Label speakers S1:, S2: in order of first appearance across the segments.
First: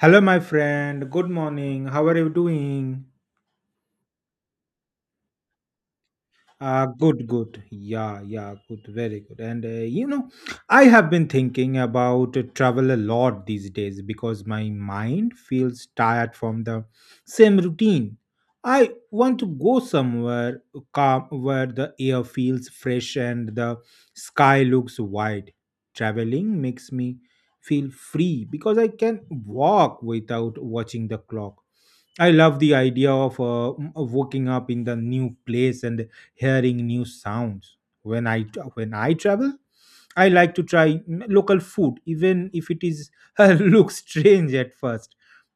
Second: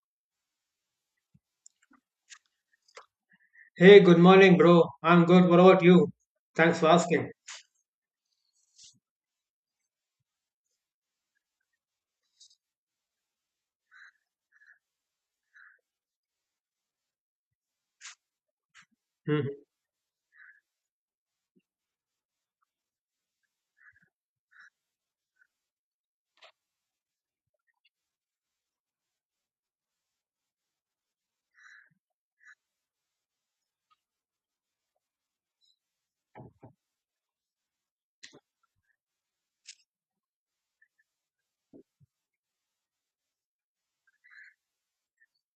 S1: Hello, my friend. Good morning. How are you doing?
S2: Hey, good morning, bro. I'm good. What about you? Thanks for
S1: Good,
S2: asking.
S1: good. Yeah, yeah, good. Very good. And you know, I have been thinking about travel a lot these days because my mind feels tired from the same routine. I want to
S2: Mhm.
S1: go somewhere calm where the air feels fresh and the sky looks wide. Traveling makes me feel free because I can walk without watching the clock. I love the idea of of waking up in the new place and hearing new sounds. When I travel, I like to try local food, even if it is looks strange at first.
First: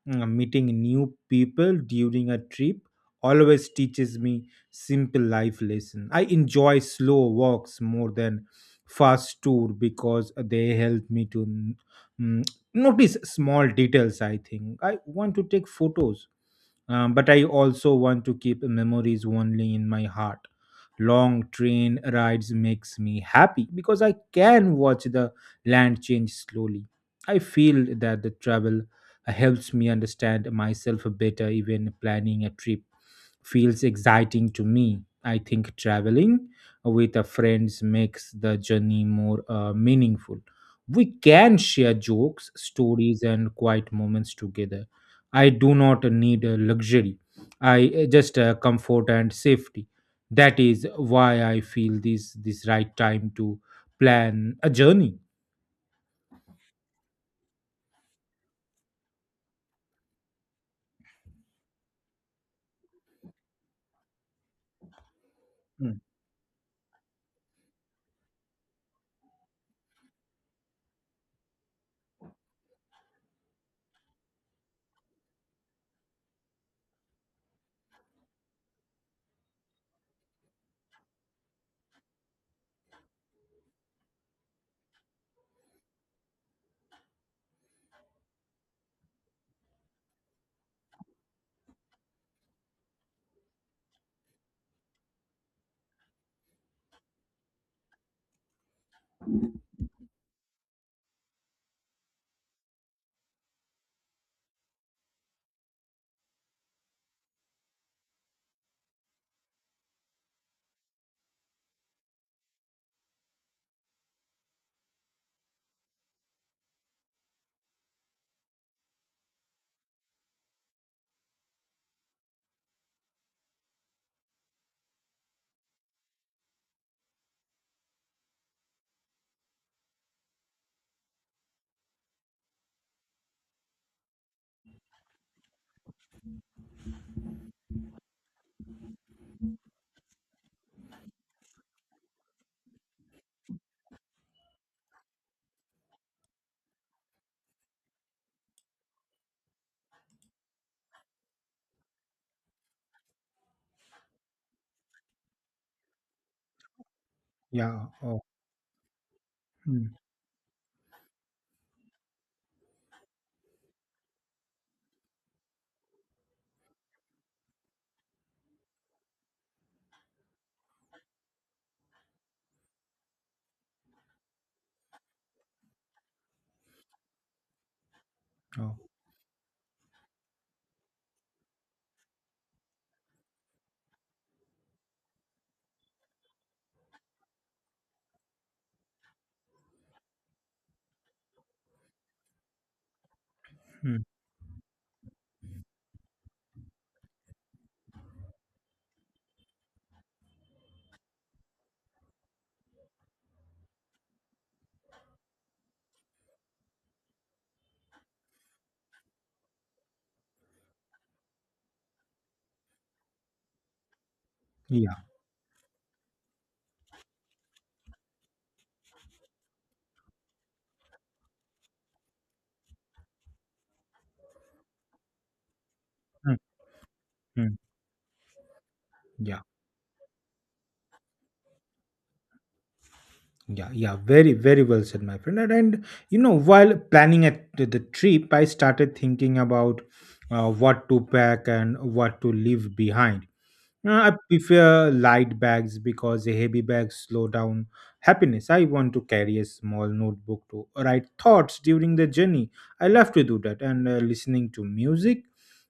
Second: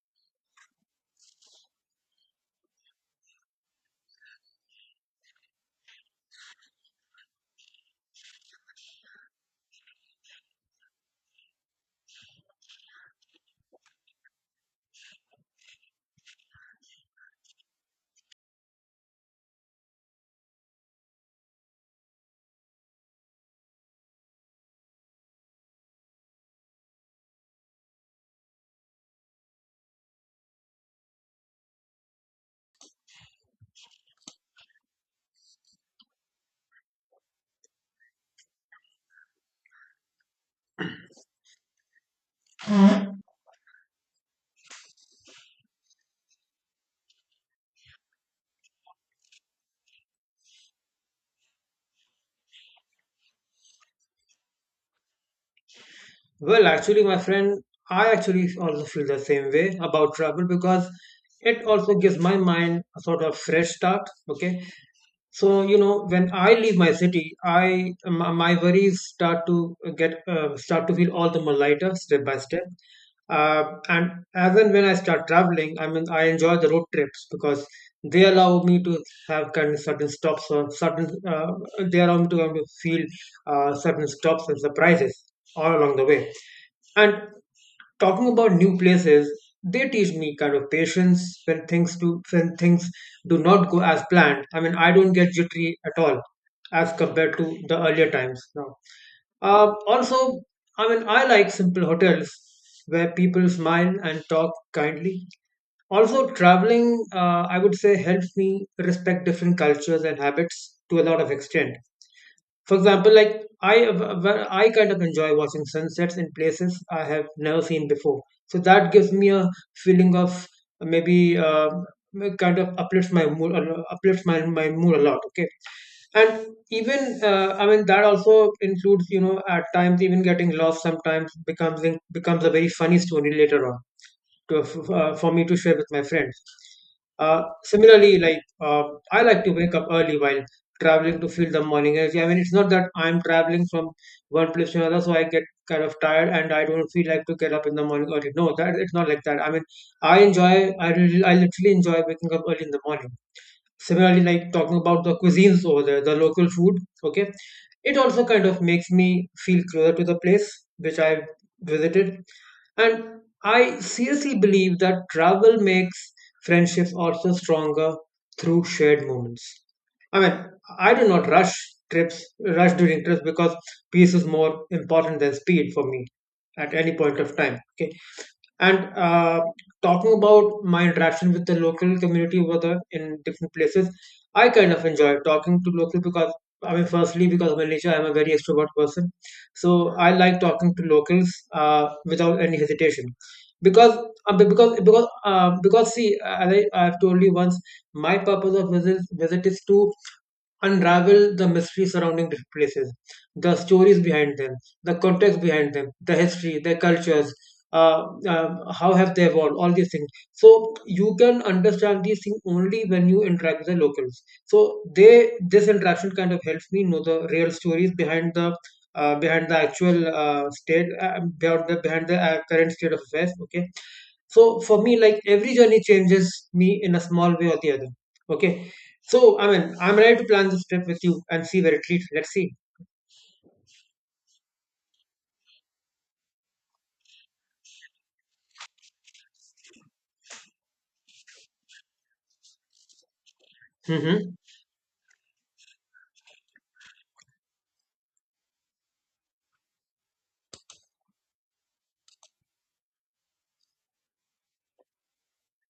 S1: Meeting new people during a trip always teaches me simple life lesson. I enjoy slow walks more than fast tour because they help me to mm, notice small details. I think I want to take photos, but I also want to keep memories only in my heart. Long train rides makes me happy because I can watch the land change slowly. I feel that the travel helps me understand myself better. Even planning a trip feels exciting to me. I think traveling with a friends makes the journey more meaningful. We can share jokes, stories and quiet moments together. I do not need a luxury. I just comfort and safety. That is why I feel this right time to plan a journey.
S2: Well, actually, my friend, I actually also feel the same way about travel because it also gives my mind a sort of fresh start. Okay. So,
S1: Mm,
S2: when I leave my city, my worries start to feel all the more lighter step by step. And as and when I start traveling, I mean, I enjoy the road trips because they allow me to have kind of certain stops or certain they allow me to kind of feel certain stops and surprises all along the way. And talking about new places, they teach me kind of patience when things do not go as planned. I mean, I don't get jittery at all as compared to the earlier times now. Also, I mean, I like simple hotels where people smile and talk kindly. Also traveling, I would say, helps me respect different cultures and habits to a lot of extent. For example, where I kind of enjoy watching sunsets in places I have never seen before. So that gives me a feeling of, maybe, kind of uplifts my mood a lot. Okay, and even, I mean, that also includes, at times, even getting lost sometimes becomes a very funny story later on, to for me to share with my friends. Similarly, like, I like to wake up early while traveling to feel the morning energy. I mean, it's not that I'm traveling from one place to another, so I get kind of tired and I don't feel like to get up in the morning early. No, that it's not like that. I mean, I literally enjoy waking up early in the morning. Similarly, like, talking about the cuisines over there, the local food. Okay,
S1: yeah.
S2: it
S1: Oh,
S2: also kind of makes me feel closer
S1: mm,
S2: to the place which I visited, and I seriously believe that travel makes friendships also stronger through shared moments. I mean, I do not rush during trips, because peace is more important than speed for me at any point of time. Okay.
S1: oh,
S2: And talking about my interaction with the local community over the in different places, I kind of enjoy talking to local, because, I mean, firstly, because by nature I'm a very extrovert person, so I like talking to locals without any hesitation, because,
S1: mm,
S2: because see, as I've told you once, my purpose of visit is to unravel the mystery surrounding these places, the stories behind them, the context behind them, the history, their cultures, how have they evolved, all these things. So you can understand these things only when you interact with the locals. So
S1: yeah.
S2: they this interaction kind of helps me know the real stories behind the behind the current state of affairs. Okay, so for me, like, every journey
S1: Mm,
S2: changes me in a small way
S1: mm,
S2: or the other. Okay, so,
S1: yeah.
S2: I mean, I'm ready to plan this trip with you and see where it leads. Let's see.
S1: Yeah, yeah, very, very well said, my friend. And you know, while planning at the trip, I started thinking about what to pack and what to leave behind. I
S2: Mm-hmm.
S1: prefer light bags because heavy bags slow down happiness. I want to carry a small notebook to write thoughts during the journey. I love to do that, and listening to music,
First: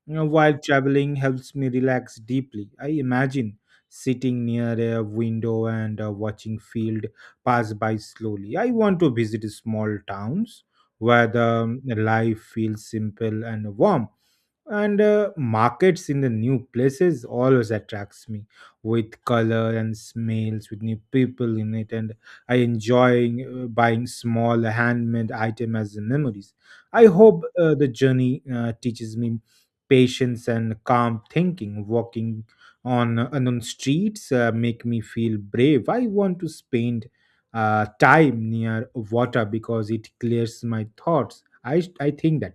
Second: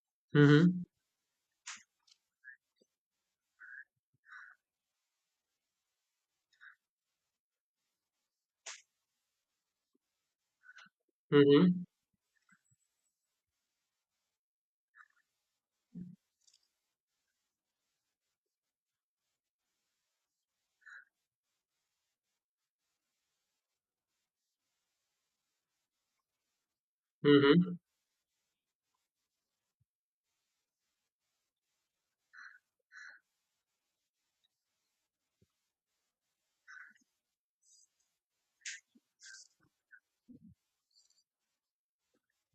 S1: you know, while
S2: Mm-hmm.
S1: traveling helps me relax deeply. I imagine sitting near a window and watching field pass by slowly. I want to visit small towns where the
S2: Mm-hmm.
S1: life feels simple and warm, and markets in the new places always attracts me with color and smells with new people in it. And I enjoy buying small handmade item as memories. I hope
S2: Mm-hmm.
S1: the journey teaches me patience and calm thinking. Walking on and on streets make me feel brave. I want to spend time near water because it clears my thoughts. I think that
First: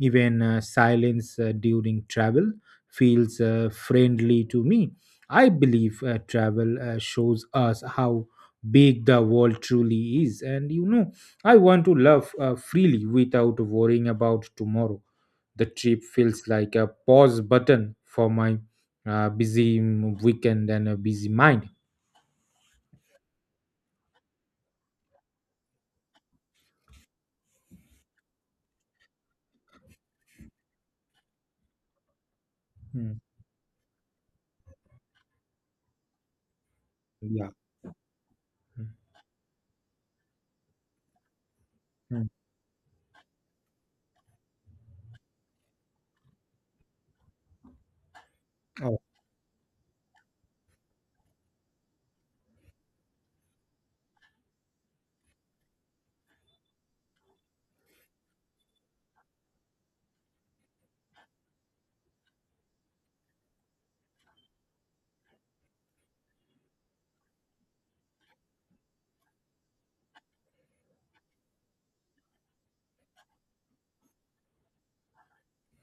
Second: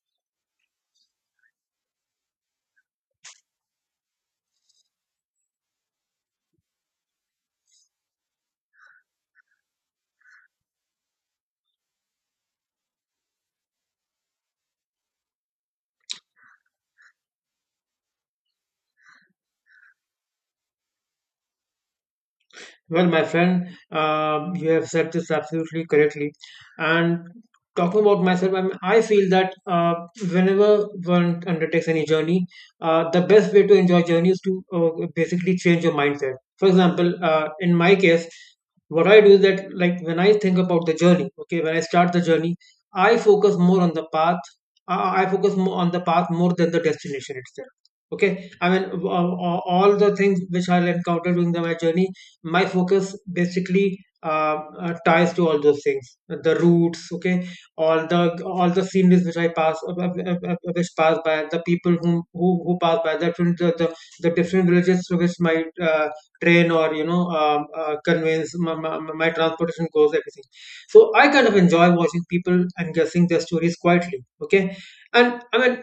S1: even silence during travel feels friendly to me. I believe travel shows us how big the world truly is. And you know, I want to love freely without worrying about tomorrow. The trip feels like a pause button for my busy weekend and a busy mind.
S2: Well, my friend, you have said this absolutely correctly. And talking about myself, I mean, I feel that, whenever one undertakes any journey,
S1: Mm,
S2: the best way to enjoy journey is to basically change your mindset. For example,
S1: yeah.
S2: in my case,
S1: Mm,
S2: what I do is that, like, when I think about the journey, okay, when I start the
S1: mm.
S2: journey, I focus more on the path. I focus more on the path more than the destination itself. Okay, I mean,
S1: Oh.
S2: all the things which I'll encounter during my journey, my focus basically ties to all those things, the routes. Okay, all the sceneries which pass by, the people who pass by, the different villages through which my, train, or, conveyance, my transportation goes, everything. So I kind of enjoy watching people and guessing their stories quietly. Okay. And, I mean,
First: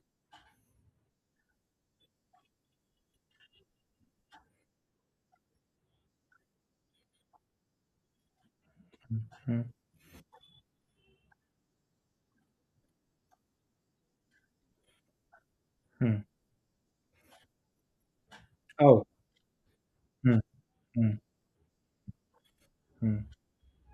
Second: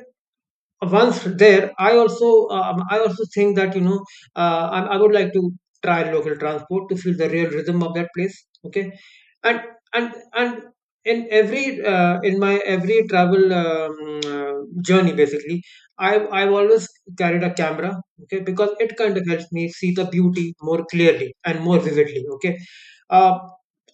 S2: once there, I also think that, I would like to try local transport to feel the real rhythm of that place. Okay, and
S1: Mm,
S2: and and in every in my every travel, journey basically, i
S1: mm.
S2: i've always carried a camera. Okay, because it
S1: Oh.
S2: kind of helps me see the
S1: Mm,
S2: beauty more
S1: mm,
S2: clearly and more vividly. Okay,
S1: mm,
S2: uh,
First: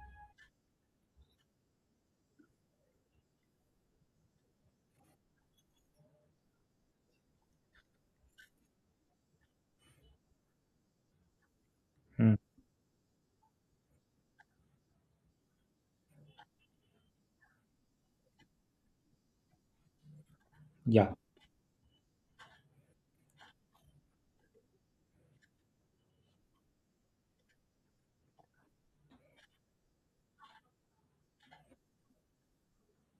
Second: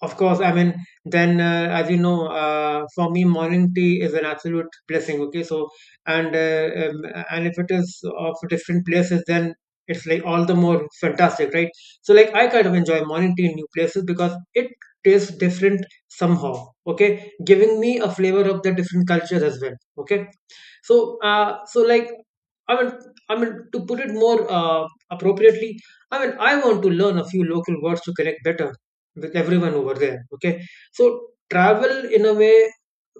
S2: of course, I mean, then, as you know, for me, morning tea is an absolute blessing. Okay, so and uh, um, and if it is of different places, then it's like all the more fantastic, right? So, like,
S1: mm.
S2: I kind of enjoy morning tea in new places, because it tastes different somehow. Okay, giving me a flavor of the different cultures as well. Okay,
S1: Yeah.
S2: like, i mean i mean, to put it more, appropriately, I mean, I want to learn a few local words to connect better with everyone over there. Okay, so travel, in a way,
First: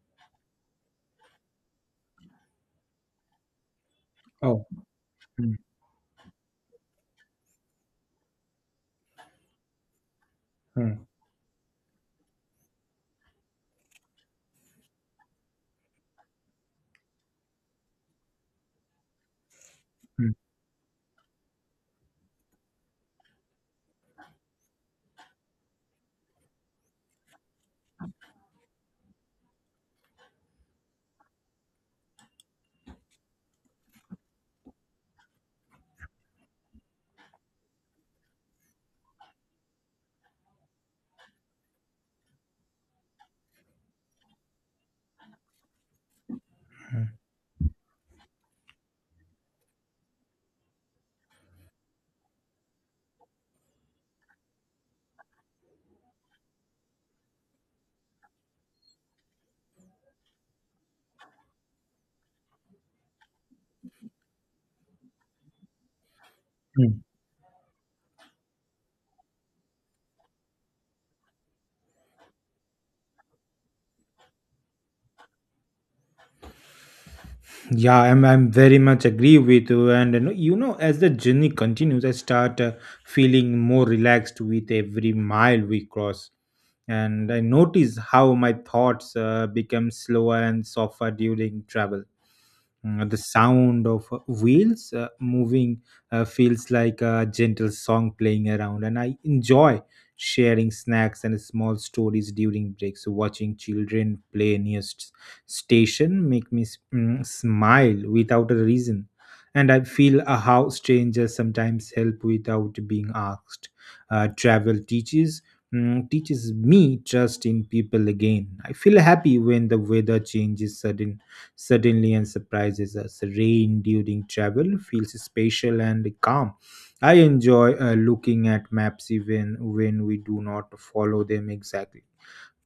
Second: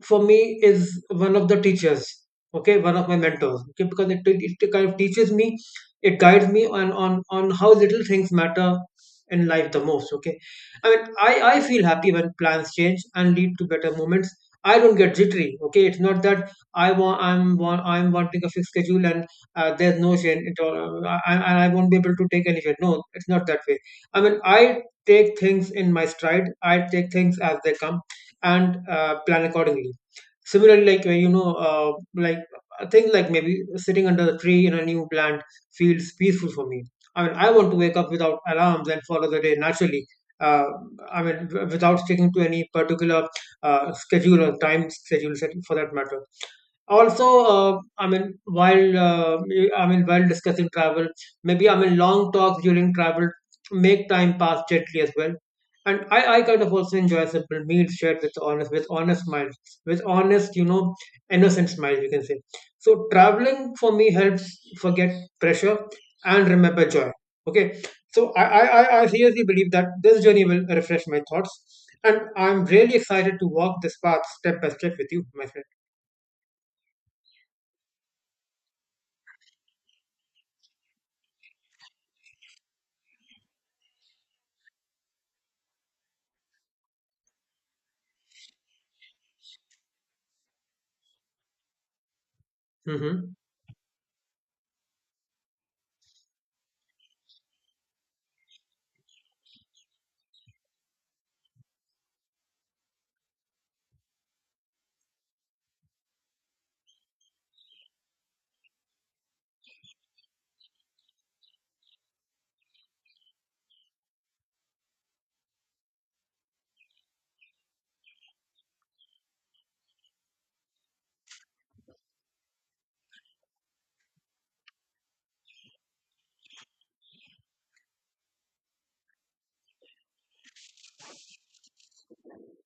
S2: for me, is one of the teachers. Okay, one of my mentors. Okay, because it, it,
S1: Oh.
S2: it kind of teaches
S1: Mm,
S2: me, it guides me on how little things matter in life the most. Okay, I mean,
S1: mm,
S2: I feel happy when plans change and lead to better moments. I don't get jittery. Okay, it's not that I'm wanting a fixed schedule, and there's no
S1: mm,
S2: change at all. And I won't be able to take any change. No, it's not that way. I mean, I take things in my stride. I take things as they come, and plan accordingly. Similarly, like, like, I think, like, maybe sitting under a tree in a new plant feels peaceful for me. I mean, I want to wake up without alarms and follow the day naturally. Uh, I mean, without sticking to any particular, schedule, or for that matter. Also, I mean, while discussing travel, maybe, I mean, long talks during travel make time pass gently as well. And I kind of also enjoy simple meals shared with honest, with honest smiles, with honest, innocent smiles, you can say. So traveling, for me, helps forget pressure and remember
S1: mm.
S2: joy. Okay, so I seriously believe that this journey will refresh my thoughts, and I'm really excited to walk this path step by step with you, my friend.
S1: Yeah, I'm very much agree with you. And you know, as the journey continues, I start feeling more relaxed with every mile we cross. And I notice how my thoughts become slower and softer during travel. The
S2: Hmm.
S1: sound of wheels moving feels like a gentle song playing around. And I enjoy sharing snacks and small stories during breaks, watching children play near station make me smile without a reason. And I feel how strangers sometimes help without being asked. Travel teaches teaches me trust in people again. I feel happy when the weather changes suddenly and surprises us. Rain during travel feels spatial and calm. I enjoy looking at maps even when we do not follow them exactly.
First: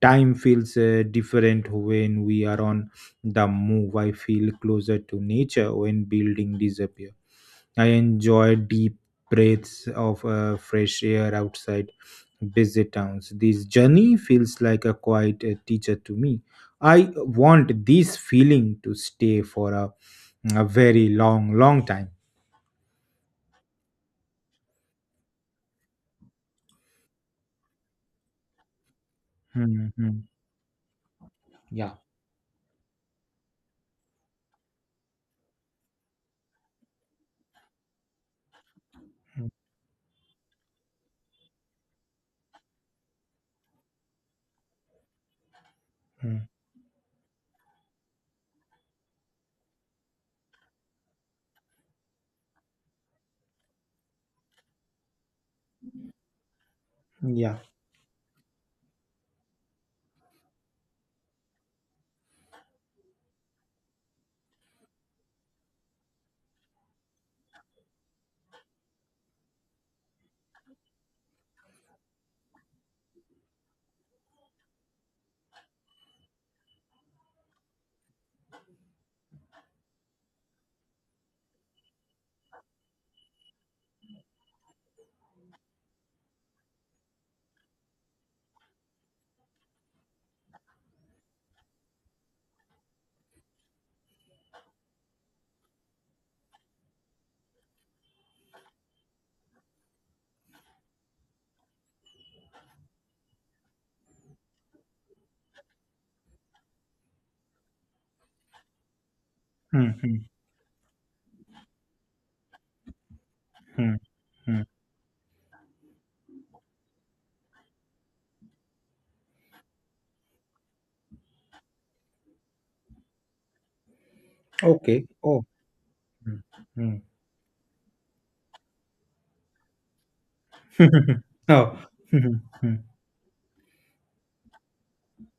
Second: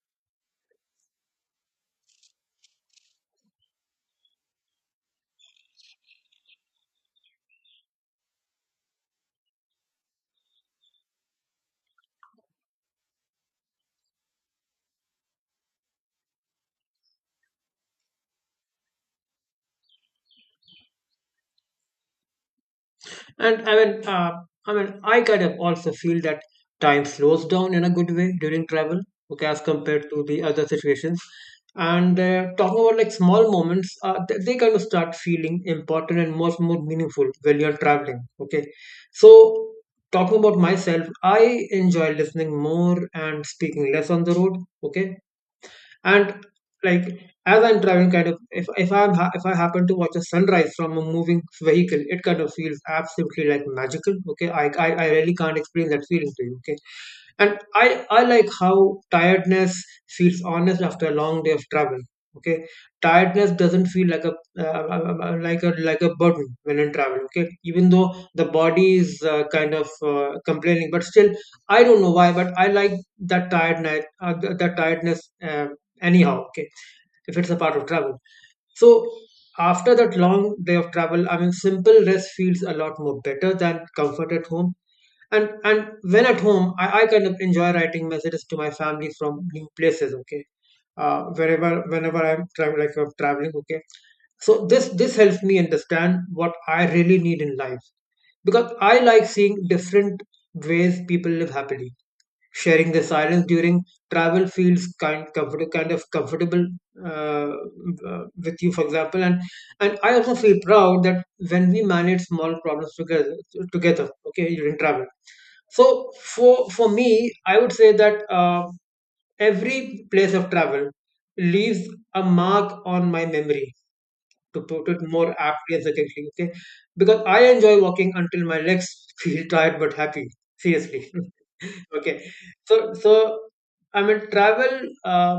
S1: Time feels different when we are on the move. I feel closer to nature when buildings disappear. I enjoy deep breaths of fresh air outside busy towns. This journey feels like a quiet teacher to me. I want this feeling to stay for a very long, long time.
S2: And I mean, I kind of also feel that time slows down in a good way during travel, okay, as
S1: Hmm,
S2: compared
S1: hmm,
S2: to the other situations.
S1: yeah.
S2: And talking about, like, small moments, they kind of start feeling important and much more meaningful when you're traveling. Okay,
S1: Hmm,
S2: so talking about myself, I enjoy listening more and speaking less on the road. Okay, and,
S1: hmm.
S2: like, as I'm driving, kind of, if I happen to watch a sunrise from a moving vehicle, it kind of feels absolutely, like, magical. Okay, I really can't explain that feeling to you. Okay,
S1: Yeah.
S2: and I like how tiredness feels honest after a long day of travel. Okay, tiredness doesn't feel like a like a like a burden when in travel. Okay, even though the body is, kind of, complaining, but still, I don't know why, but I like that tiredness, uh, anyhow. Okay, if it's a part of travel, so after that long day of travel, I mean, simple rest feels a lot more better than comfort at home. And when at home, I kind of enjoy writing messages to my family from new places. Okay, wherever, whenever I'm traveling, like, I'm traveling. Okay, so this helps me understand what I really need in life, because I like seeing different ways people live happily. Sharing the silence during travel feels, kind of comfortable, uh, with you, for example. and
S1: Hmm,
S2: and I
S1: hmm,
S2: also feel proud that when we manage small problems together
S1: hmm,
S2: together okay,
S1: hmm.
S2: during travel. So, for me, I would say that, every place of travel leaves a mark on my memory, to put it
S1: Okay.
S2: more
S1: Oh.
S2: aptly and succinctly.
S1: Hmm,
S2: Okay,
S1: hmm.
S2: because I enjoy walking until my legs feel tired but happy, seriously.
S1: oh.
S2: Okay.
S1: hmm,
S2: So, I mean, travel,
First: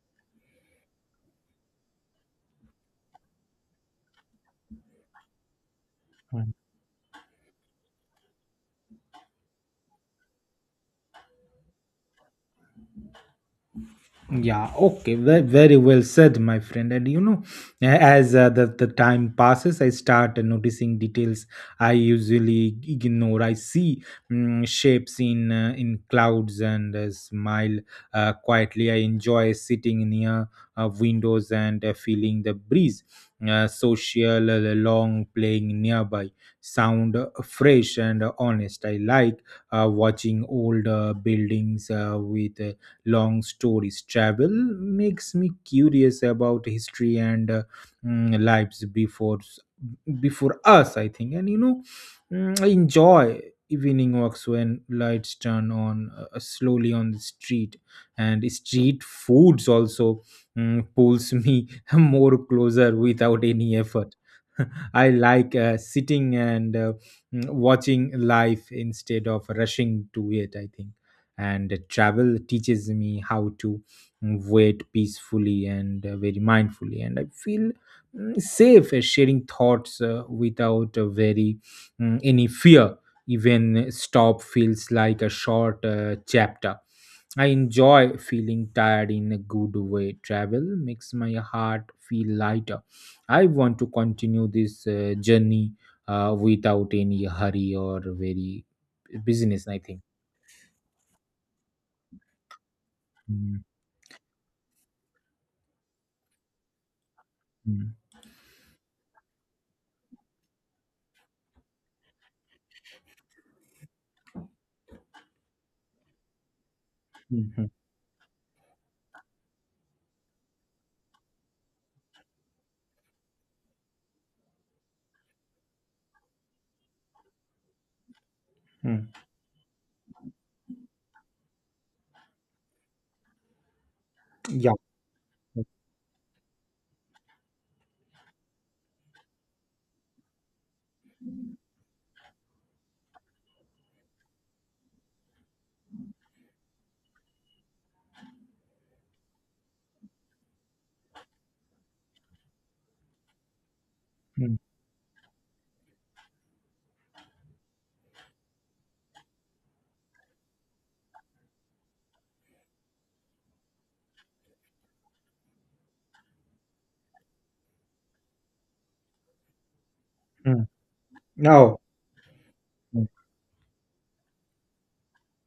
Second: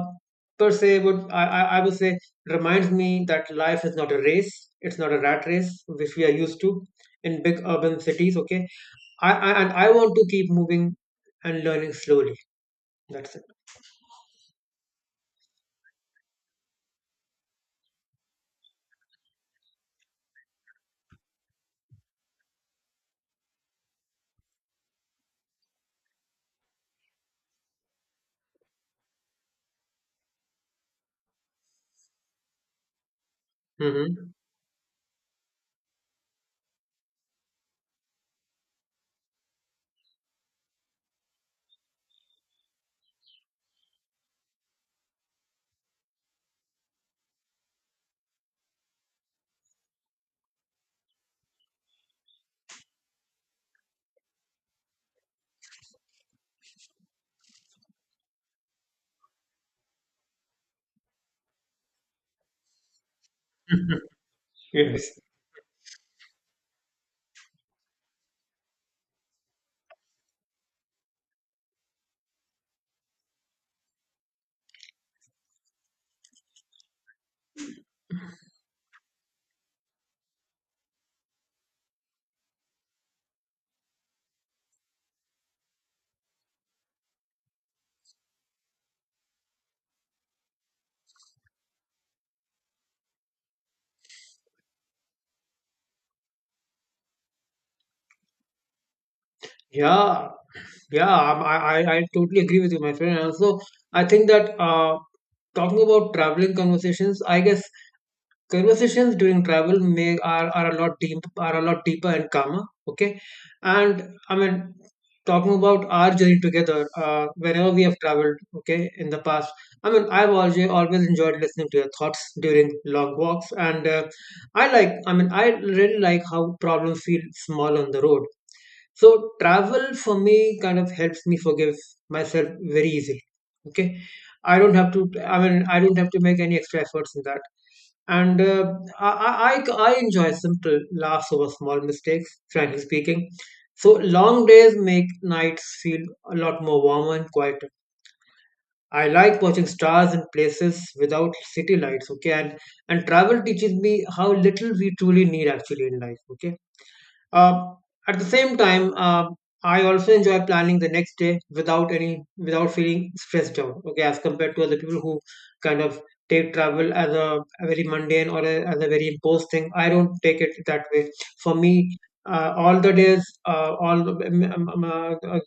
S2: per se, would, I would say, reminds me that life is not a race. It's not a rat race which we are
S1: hmm.
S2: used to in big urban cities. Okay. I and I want to keep moving and learning slowly. That's it.
S1: Yeah, okay, very, very well said, my friend. And you know, as the time passes, I start noticing details I usually ignore. I see shapes in clouds and smile quietly. I enjoy sitting near windows and feeling the breeze.
S2: Hmm.
S1: Social, long playing nearby, sound fresh and honest. I like watching old buildings with. Long stories. Travel makes me curious about history and lives before us, I think. And you know, I enjoy evening walks when lights turn on slowly on the street, and street foods also pulls me more closer without any effort. I
S2: Yes.
S1: like sitting and watching life instead of rushing to it, I think. And travel teaches me how to wait peacefully and very mindfully. And I feel safe sharing thoughts without any fear. Even stop feels like a short chapter. I enjoy feeling tired in a good way. Travel makes my heart feel lighter. I want to continue this journey without any hurry or very business, I think.
S2: Yeah. Yeah, I totally agree with you, my friend. And also,
S1: Mm,
S2: I think that talking about traveling conversations, I guess
S1: mm.
S2: conversations during travel may are a lot deep are a lot deeper and calmer. Okay. And I mean talking about our journey together
S1: Mhm,
S2: whenever we have traveled, okay, in the past. I mean, I've always enjoyed listening to your thoughts during long walks, and I really like how problems feel small on the road. So
S1: mm.
S2: travel for me kind of helps me forgive myself very easily. Okay,
S1: Yeah.
S2: I mean, I don't have to make any extra efforts in that. And I enjoy simple laughs over small mistakes. Frankly speaking, so long days make nights feel a lot more warmer and quieter. I like watching stars in places without city lights. Okay, and travel teaches me how
S1: Mm,
S2: little we truly need actually in life. Okay. uh, at the same time, I also enjoy planning the next day without any without feeling stressed out. Okay, as compared to other people who kind of take travel as a very mundane or as a very imposed thing. I don't take it
S1: mm.
S2: that way. For
S1: No.
S2: me, all the days, all the-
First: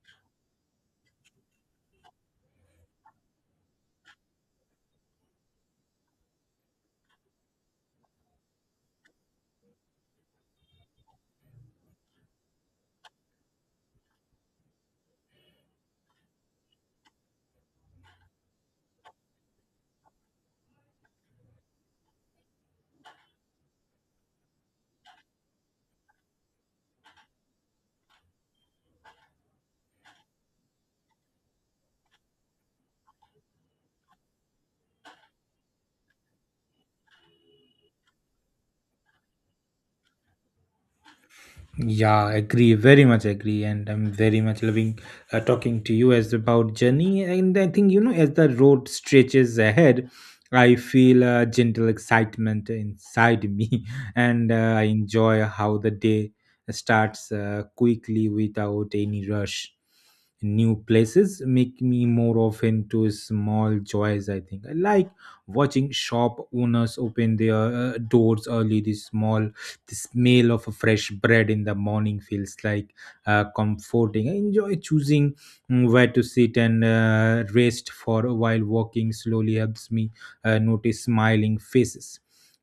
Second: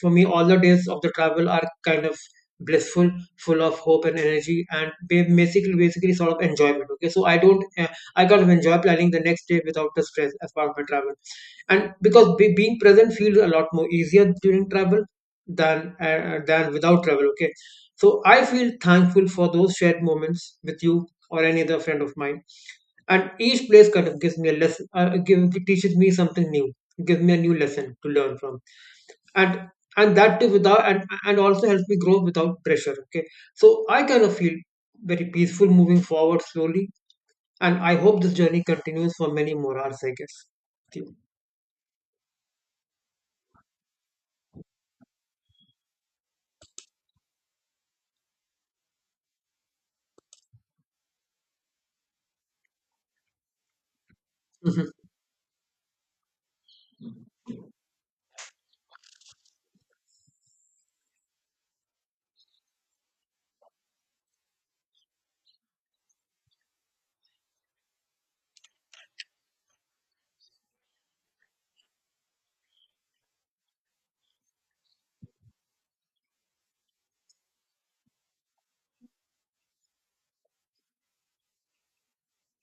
S2: for me, all the days of the travel are kind of blissful, full of hope and energy, and basically sort of enjoyment. Okay, so I don't I kind of enjoy planning the next day without the stress as part of my travel. And because being present feels a lot more easier during travel than without travel. Okay, so I feel thankful for those shared moments with you or any other friend of mine. And each place kind of gives me a lesson, teaches me something new, gives me a new lesson to learn from. And and that too without. And also helps me grow without pressure. Okay, so I kind of feel very peaceful moving forward slowly, and I hope this journey continues for many more hours, I guess. Okay.
S1: Yeah, agree. Very much agree, and I'm very much loving talking to you as about journey. And I think, you know, as the road stretches ahead, I feel a gentle excitement inside me, and I
S2: Mhm.
S1: enjoy how the day starts quickly without any rush. New places make me more often to small joys. I think I like watching shop owners open their doors early. This small the smell of a fresh bread in the morning feels like comforting. I enjoy choosing where to sit and rest for a while. Walking slowly helps me notice smiling faces.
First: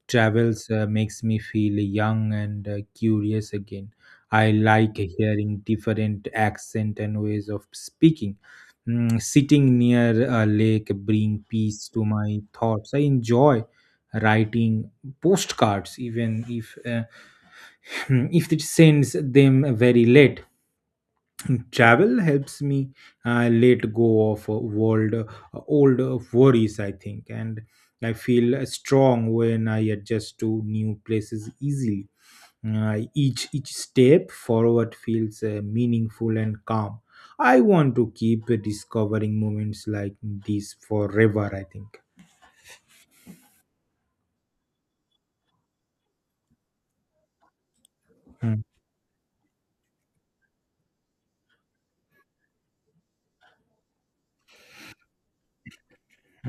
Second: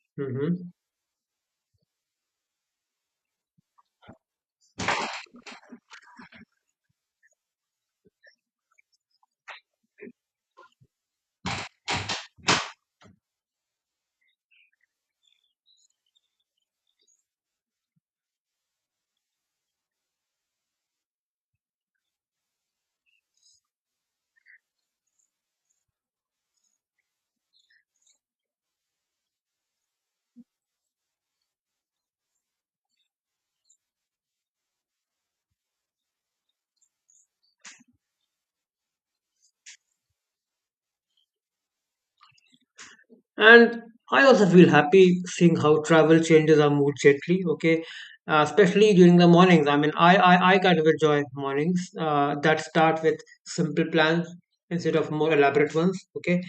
S1: Travels
S2: Mhm.
S1: makes me feel young and curious again. I like hearing different accent and ways of speaking. Sitting near a lake bring peace to my thoughts. I enjoy writing postcards even if if it sends them very late. Travel helps me let go of world old worries, I think. And I feel strong when I adjust to new places easily. Each step forward feels meaningful and calm. I want to keep discovering moments like this forever, I think.
S2: And I also feel happy seeing how travel changes our mood gently. Okay,
S1: Hmm.
S2: especially during the mornings. I mean, I kind of enjoy mornings that start with simple plans instead of more elaborate ones. Okay,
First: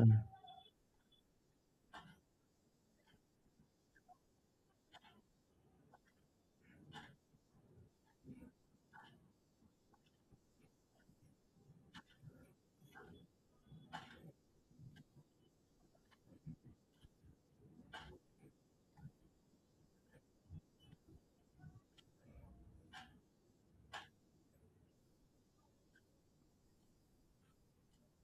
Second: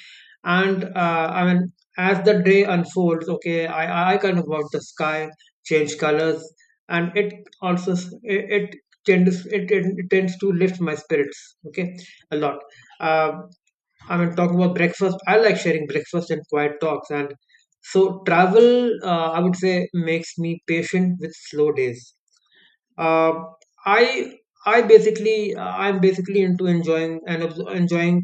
S2: and I mean, as the day unfolds, okay, I kind of watch the sky change colors, and it also s- it. It tends it, it, it tends to lift my spirits. Okay, a lot. Um I mean, talking about breakfast. I like sharing breakfast and quiet talks. And so, travel, I would say, makes me patient with slow days. Uh, i i basically i'm basically into enjoying and enjoying,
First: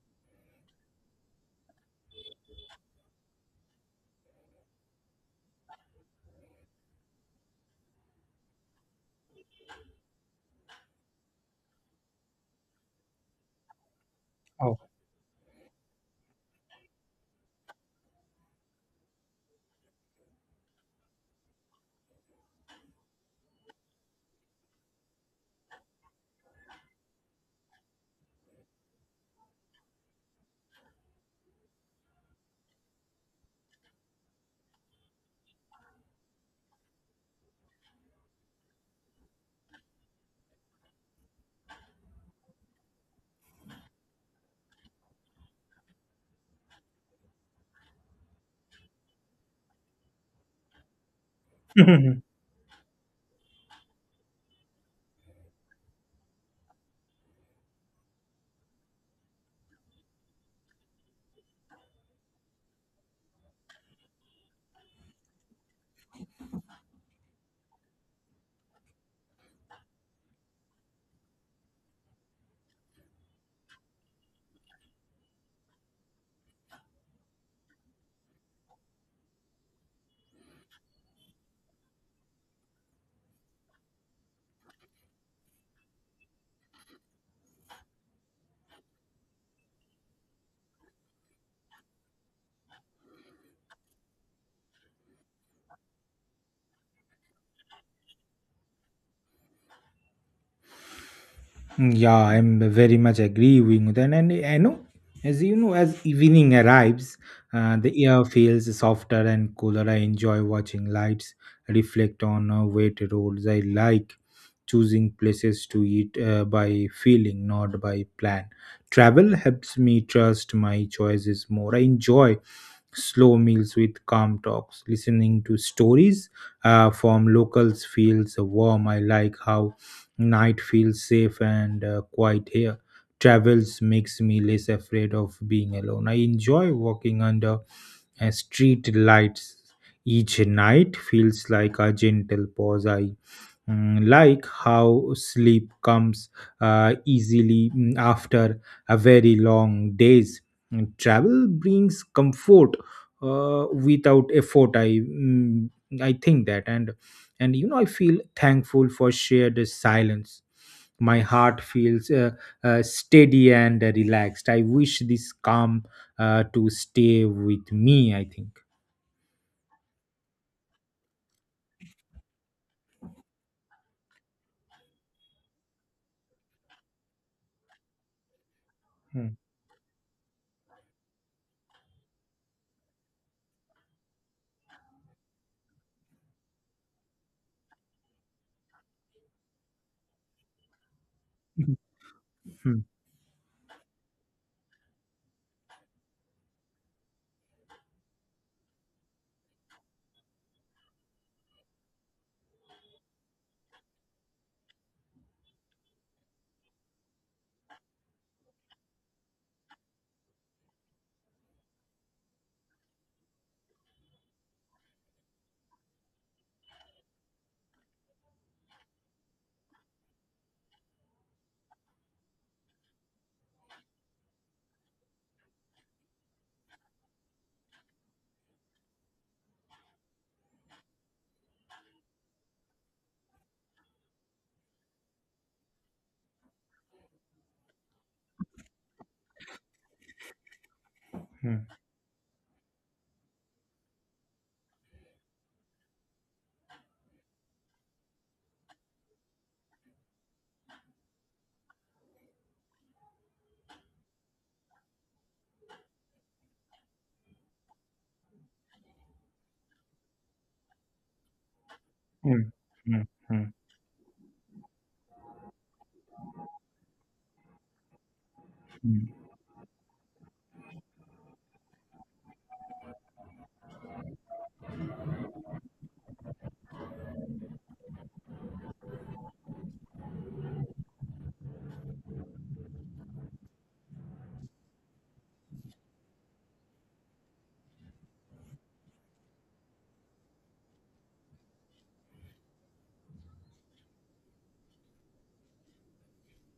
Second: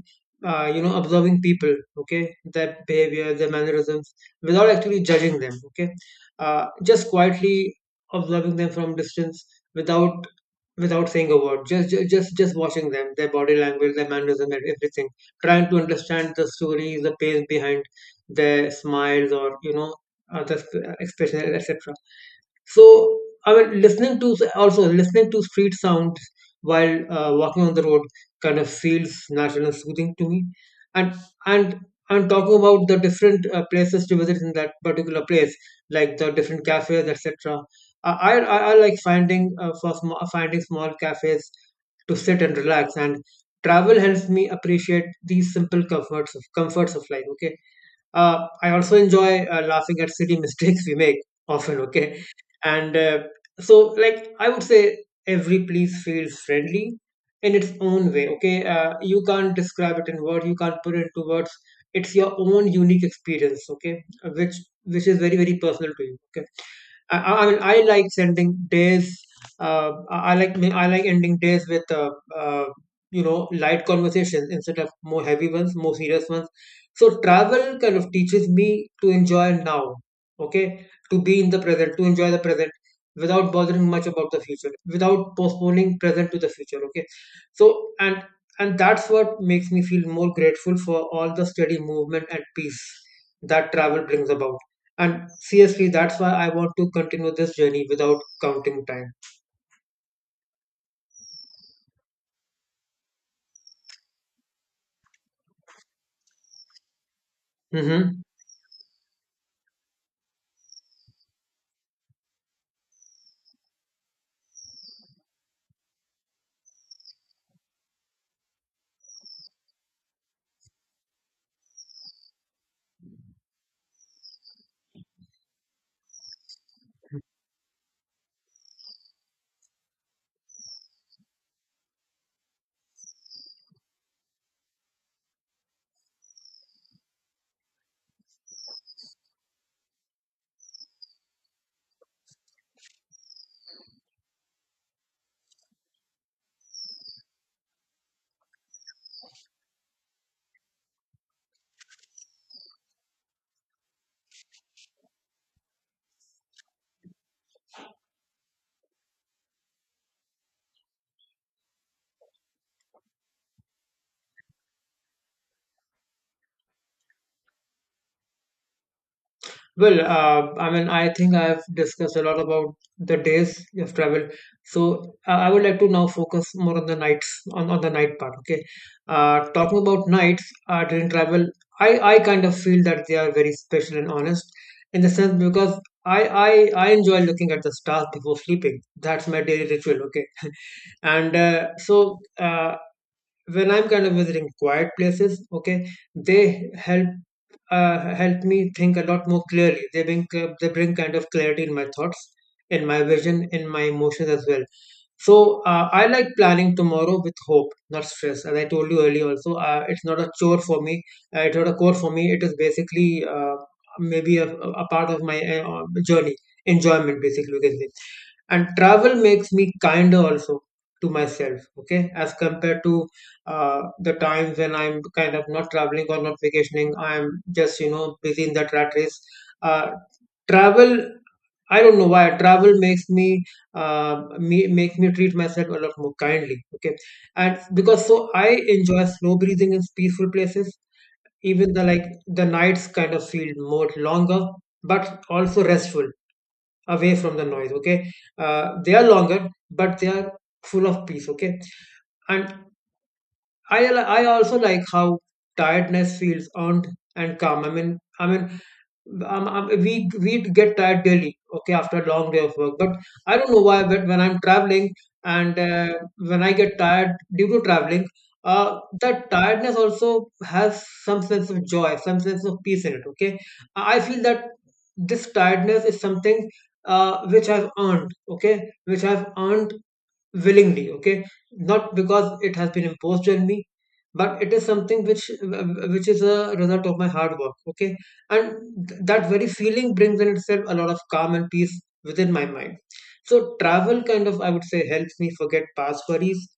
S2: you know, observing people, okay, their behavior, their mannerisms, without actually judging them, okay, just quietly observing them from distance, without, without saying a word, just ju- just watching them, their body language, their mannerism and
S1: Oh.
S2: everything, trying to understand the story, the pain behind their smiles, or you know, the expression, etc. So I mean, listening to, also listening to street sounds while walking on the road kind of feels natural and soothing to me. And and and talking about the different places to visit in that particular place, like the different cafes, etc. I like finding finding small cafes to sit and relax. And travel helps me appreciate these simple comforts of life, okay. I also enjoy laughing at silly mistakes we make often, okay? And so, like, I would say every place feels friendly in its own way, okay? You can't describe it in words, you can't put it into words. It's your own unique experience, okay? Which is very, very personal to you, okay? I mean, I like sending days. I like ending days with you know, light conversations instead of more heavy ones, more serious ones. So travel kind of teaches me to enjoy now, okay? To be in the present, to enjoy the present without bothering much about the future, without postponing present to the future, okay? So and that's what makes me feel more grateful for all the steady movement and peace that travel brings about. And seriously, that's why I want to continue this journey without counting time.
S1: Yeah, I'm very much agreeing with that. And I know, as you know, as evening arrives, the
S2: Hmm.
S1: air feels softer and cooler. I enjoy watching lights reflect on wet roads. I like choosing places to eat by feeling, not by plan. Travel helps me trust my choices more. I enjoy slow meals with calm talks. Listening to stories from locals feels warm. I like how night feels safe and quiet here. Travels makes me less afraid of being alone. I enjoy walking under street lights. Each night feels like a gentle pause. I like how sleep comes easily after a very long day's travel brings comfort without effort. I think that. And you know, I feel thankful for shared silence. My heart feels steady and relaxed. I wish this calm to stay with me, I think.
S2: Well, I mean, I think I've discussed a lot about the days of travel. So I would like to now focus more on the nights, on the night part. Okay.
S1: Hmm.
S2: Talking about nights during travel, I kind of feel that they are very special and honest in the sense because I enjoy looking at the stars before sleeping. That's my daily ritual. Okay. And
S1: Hmm. Hmm.
S2: when I'm kind of visiting quiet places, okay, they help, help me think a lot more clearly. They bring, they bring kind of clarity in my thoughts, in my vision, in my emotions as well. So I like planning tomorrow with hope, not stress, as I told you earlier also. It's not a chore for me, it's not a core for me. It is basically maybe a part of my journey enjoyment, basically, you can say. And travel makes me kinder also to myself, okay, as compared to the times when I'm kind of not traveling or not vacationing. I'm just, you know, busy in that rat race. Uh, travel I don't know why travel makes uh, me treat myself a lot more kindly, okay. And because, so I enjoy slow breathing in peaceful places.
S1: Hmm.
S2: Even the nights kind of feel more longer, but also restful, away from the noise, okay. Uh, they are longer, but they are full of peace, okay. And i I also like how tiredness feels earned and calm. I mean, we get tired daily, okay, after a long day
S1: Hmm.
S2: of work. But I
S1: Hmm.
S2: don't know why, but when I'm traveling and when I get tired due to traveling,
S1: Hmm.
S2: that tiredness also has some sense of joy, some sense of peace in it, okay. I feel that this tiredness is something which I've earned, okay, which I've earned willingly, okay, not because it has been imposed on me, but it is something which is a result of my hard work, okay. And that very feeling brings in itself a lot of calm and peace within my mind. So travel kind of, I would say, helps me forget past worries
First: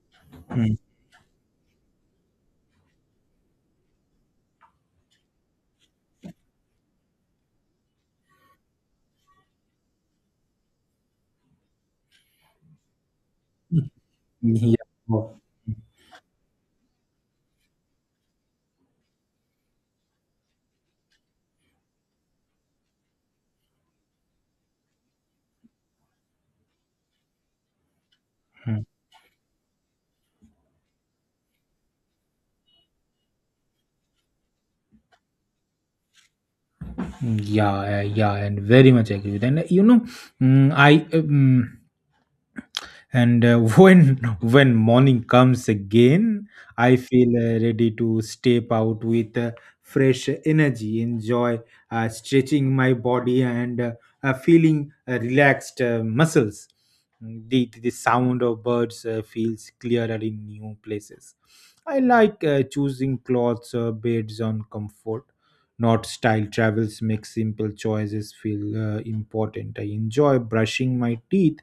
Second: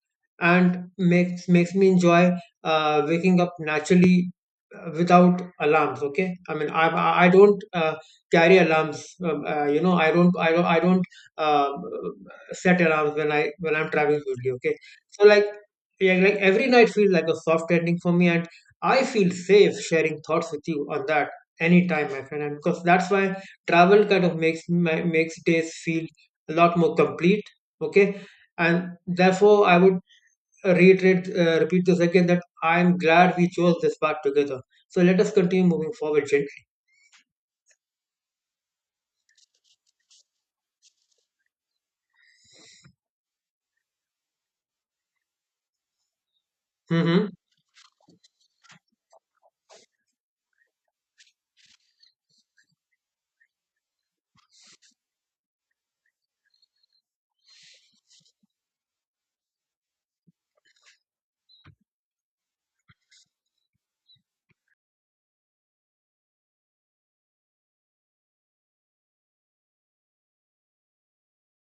S1: Hmm.
S2: and makes me enjoy waking up naturally, without alarms, okay. I mean, I don't, carry alarms. You know, I don't I don't I don't uh, set alarms when I'm traveling usually. Okay,
S1: Yeah.
S2: so
S1: Mhm.
S2: like, yeah, like every night feels like a soft ending for me, and I feel safe sharing thoughts with you on that anytime, my friend. And because that's why travel kind of makes days feel a lot more complete. Okay, and therefore I would reiterate, repeat this again that I'm glad we chose this path together. So let us continue moving forward gently.
S1: Yeah, yeah, and very much agree with. And you know, mm, I and when morning comes again, I feel
S2: Mhm.
S1: ready to step out with fresh energy. Enjoy stretching my body and feeling relaxed muscles. The sound of birds feels clearer in new places. I like choosing clothes beds on comfort, not style. Travels make simple choices feel important. I enjoy brushing my teeth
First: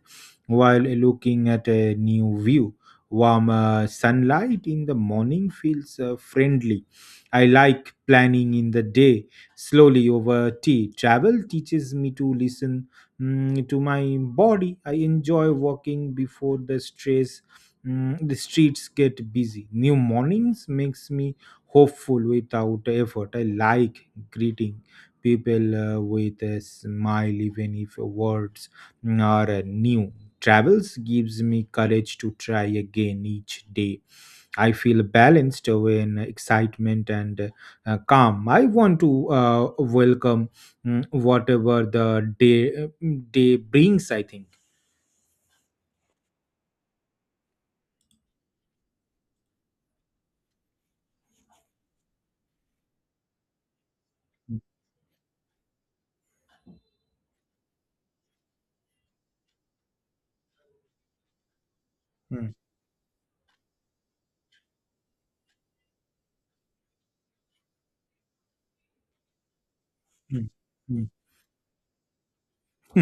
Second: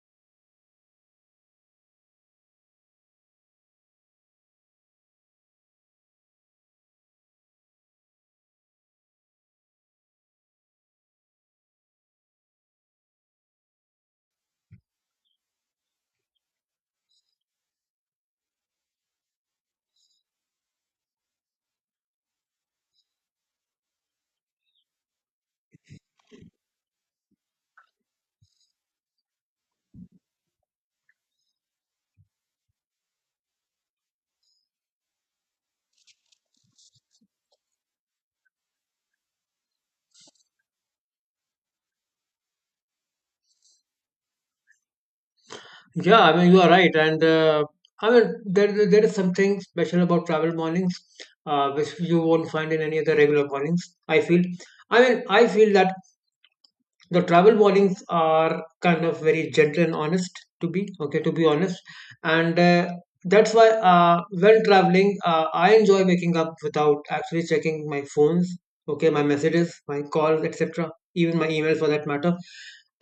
S1: while looking at a new view. Warm sunlight in the morning feels friendly. I like planning in the day slowly over tea. Travel teaches me to listen to my body. I enjoy walking before the stress. The streets get busy. New mornings makes me hopeful without effort. I like greeting people with a smile, even if words or new. Travels gives me courage to try again each day. I feel balanced when excitement and calm. I want to welcome whatever the day day brings, I think.
S2: Yeah, I mean, you are right. And I mean, there is something special about travel mornings, which you won't find in any other regular mornings, I feel. I mean, I feel that the travel warnings are kind of very gentle and honest to be, okay, to be honest.
S1: Mm,
S2: And that's why, when traveling, I enjoy waking up without actually checking my phones, okay, my messages, my calls,
S1: mm,
S2: etc.,
S1: mm.
S2: even my emails for that matter,